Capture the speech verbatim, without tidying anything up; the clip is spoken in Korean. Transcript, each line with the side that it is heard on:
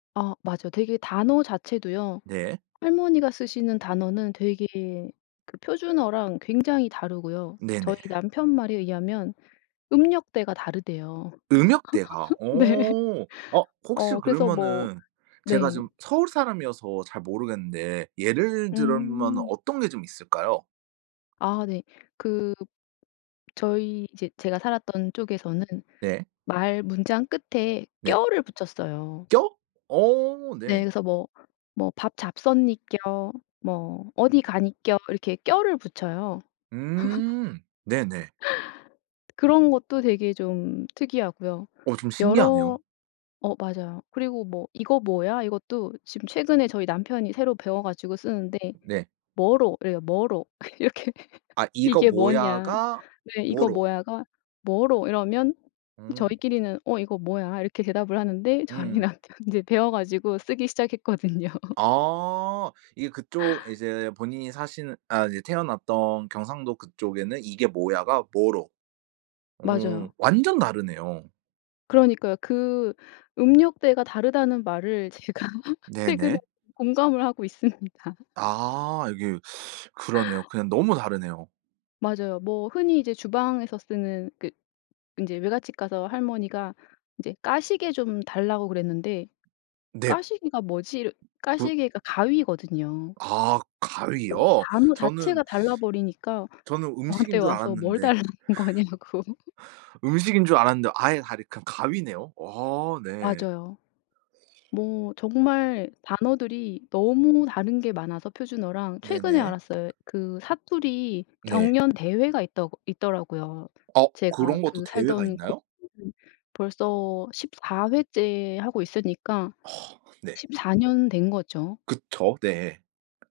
left: 아 맞아요. 되게 단어 자체도요.
right: 네.
left: 할머니가 쓰시는 단어는 되게 그 표준어랑 굉장히 다르고요. 저희
right: 네네.
left: 남편 말에 의하면 음역대가 다르대요.
right: 음역대가.
left: 네.
right: 어. 어 혹시
left: 어 그래서 뭐
right: 그러면은 제가
left: 네.
right: 좀 서울 사람이어서 잘 모르겠는데 예를 들으면은
left: 음.
right: 어떤 게 좀 있을까요?
left: 아 네. 그 저희 이제 제가 살았던 쪽에서는
right: 네.
left: 말 문장 끝에
right: 네.
left: 껴를 붙였어요.
right: 껴? 어
left: 네.
right: 네.
left: 그래서 뭐 뭐 "밥 잡쉈니껴." 뭐 "어디 가니껴." 이렇게 껴를 붙여요.
right: 음 네네.
left: 그런 것도 되게 좀 특이하고요.
right: 어 좀
left: 여러
right: 신기하네요.
left: 어 맞아요. 그리고 뭐 "이거 뭐야?" 이것도 지금 최근에 저희 남편이 새로 배워 가지고 쓰는데
right: 네.
left: "뭐로."래요 "뭐로." 이렇게
right: 아 "이거
left: 이게 뭐냐.
right: 뭐야."가
left: 네 "이거
right: "뭐로."
left: 뭐야."가 "뭐로." 이러면
right: 오.
left: 저희끼리는 "어 이거 뭐야." 이렇게 대답을 하는데 저희
right: 음.
left: 남편 이제 배워 가지고 쓰기 시작했거든요.
right: 아 이게 그쪽 이제 본인이 사시는 아 이제 태어났던 경상도 그쪽에는 "이게 뭐야."가 "뭐로." 어
left: 맞아요.
right: 완전 다르네요.
left: 그러니까요. 그 음역대가 다르다는 말을 제가 최근에
right: 네네.
left: 공감을 하고 있습니다.
right: 아 이게 그러네요. 그냥 너무 다르네요.
left: 맞아요. 뭐 흔히 이제 주방에서 쓰는 그 인제 외갓집 가서 할머니가 인제 까시개 좀 달라고 그랬는데
right: 넵.
left: '까시개가 뭐지.'
right: 부
left: 까시개가 가위거든요.
right: 아 가위요?
left: 단어
right: 저는
left: 자체가 달라버리니까
right: 저는
left: 저한테
right: 음식인 줄
left: 와서 뭘
right: 알았는데.
left: 달라는 거냐고.
right: 음식인 줄 알았는데 아예 다르 그냥 가위네요. 어 네.
left: 맞아요. 뭐 정말 단어들이 너무 다른 게 많아서 표준어랑 최근에
right: 네네.
left: 알았어요. 그 사투리
right: 네.
left: 경연 대회가 있더 있더라고요.
right: 어
left: 제가
right: 그런 것도
left: 그
right: 대회가
left: 살던
right: 있나요?
left: 곳은 벌써 십사 회째 하고 있으니까
right: 어 네.
left: 십사 년 된 거죠.
right: 그쵸. 네.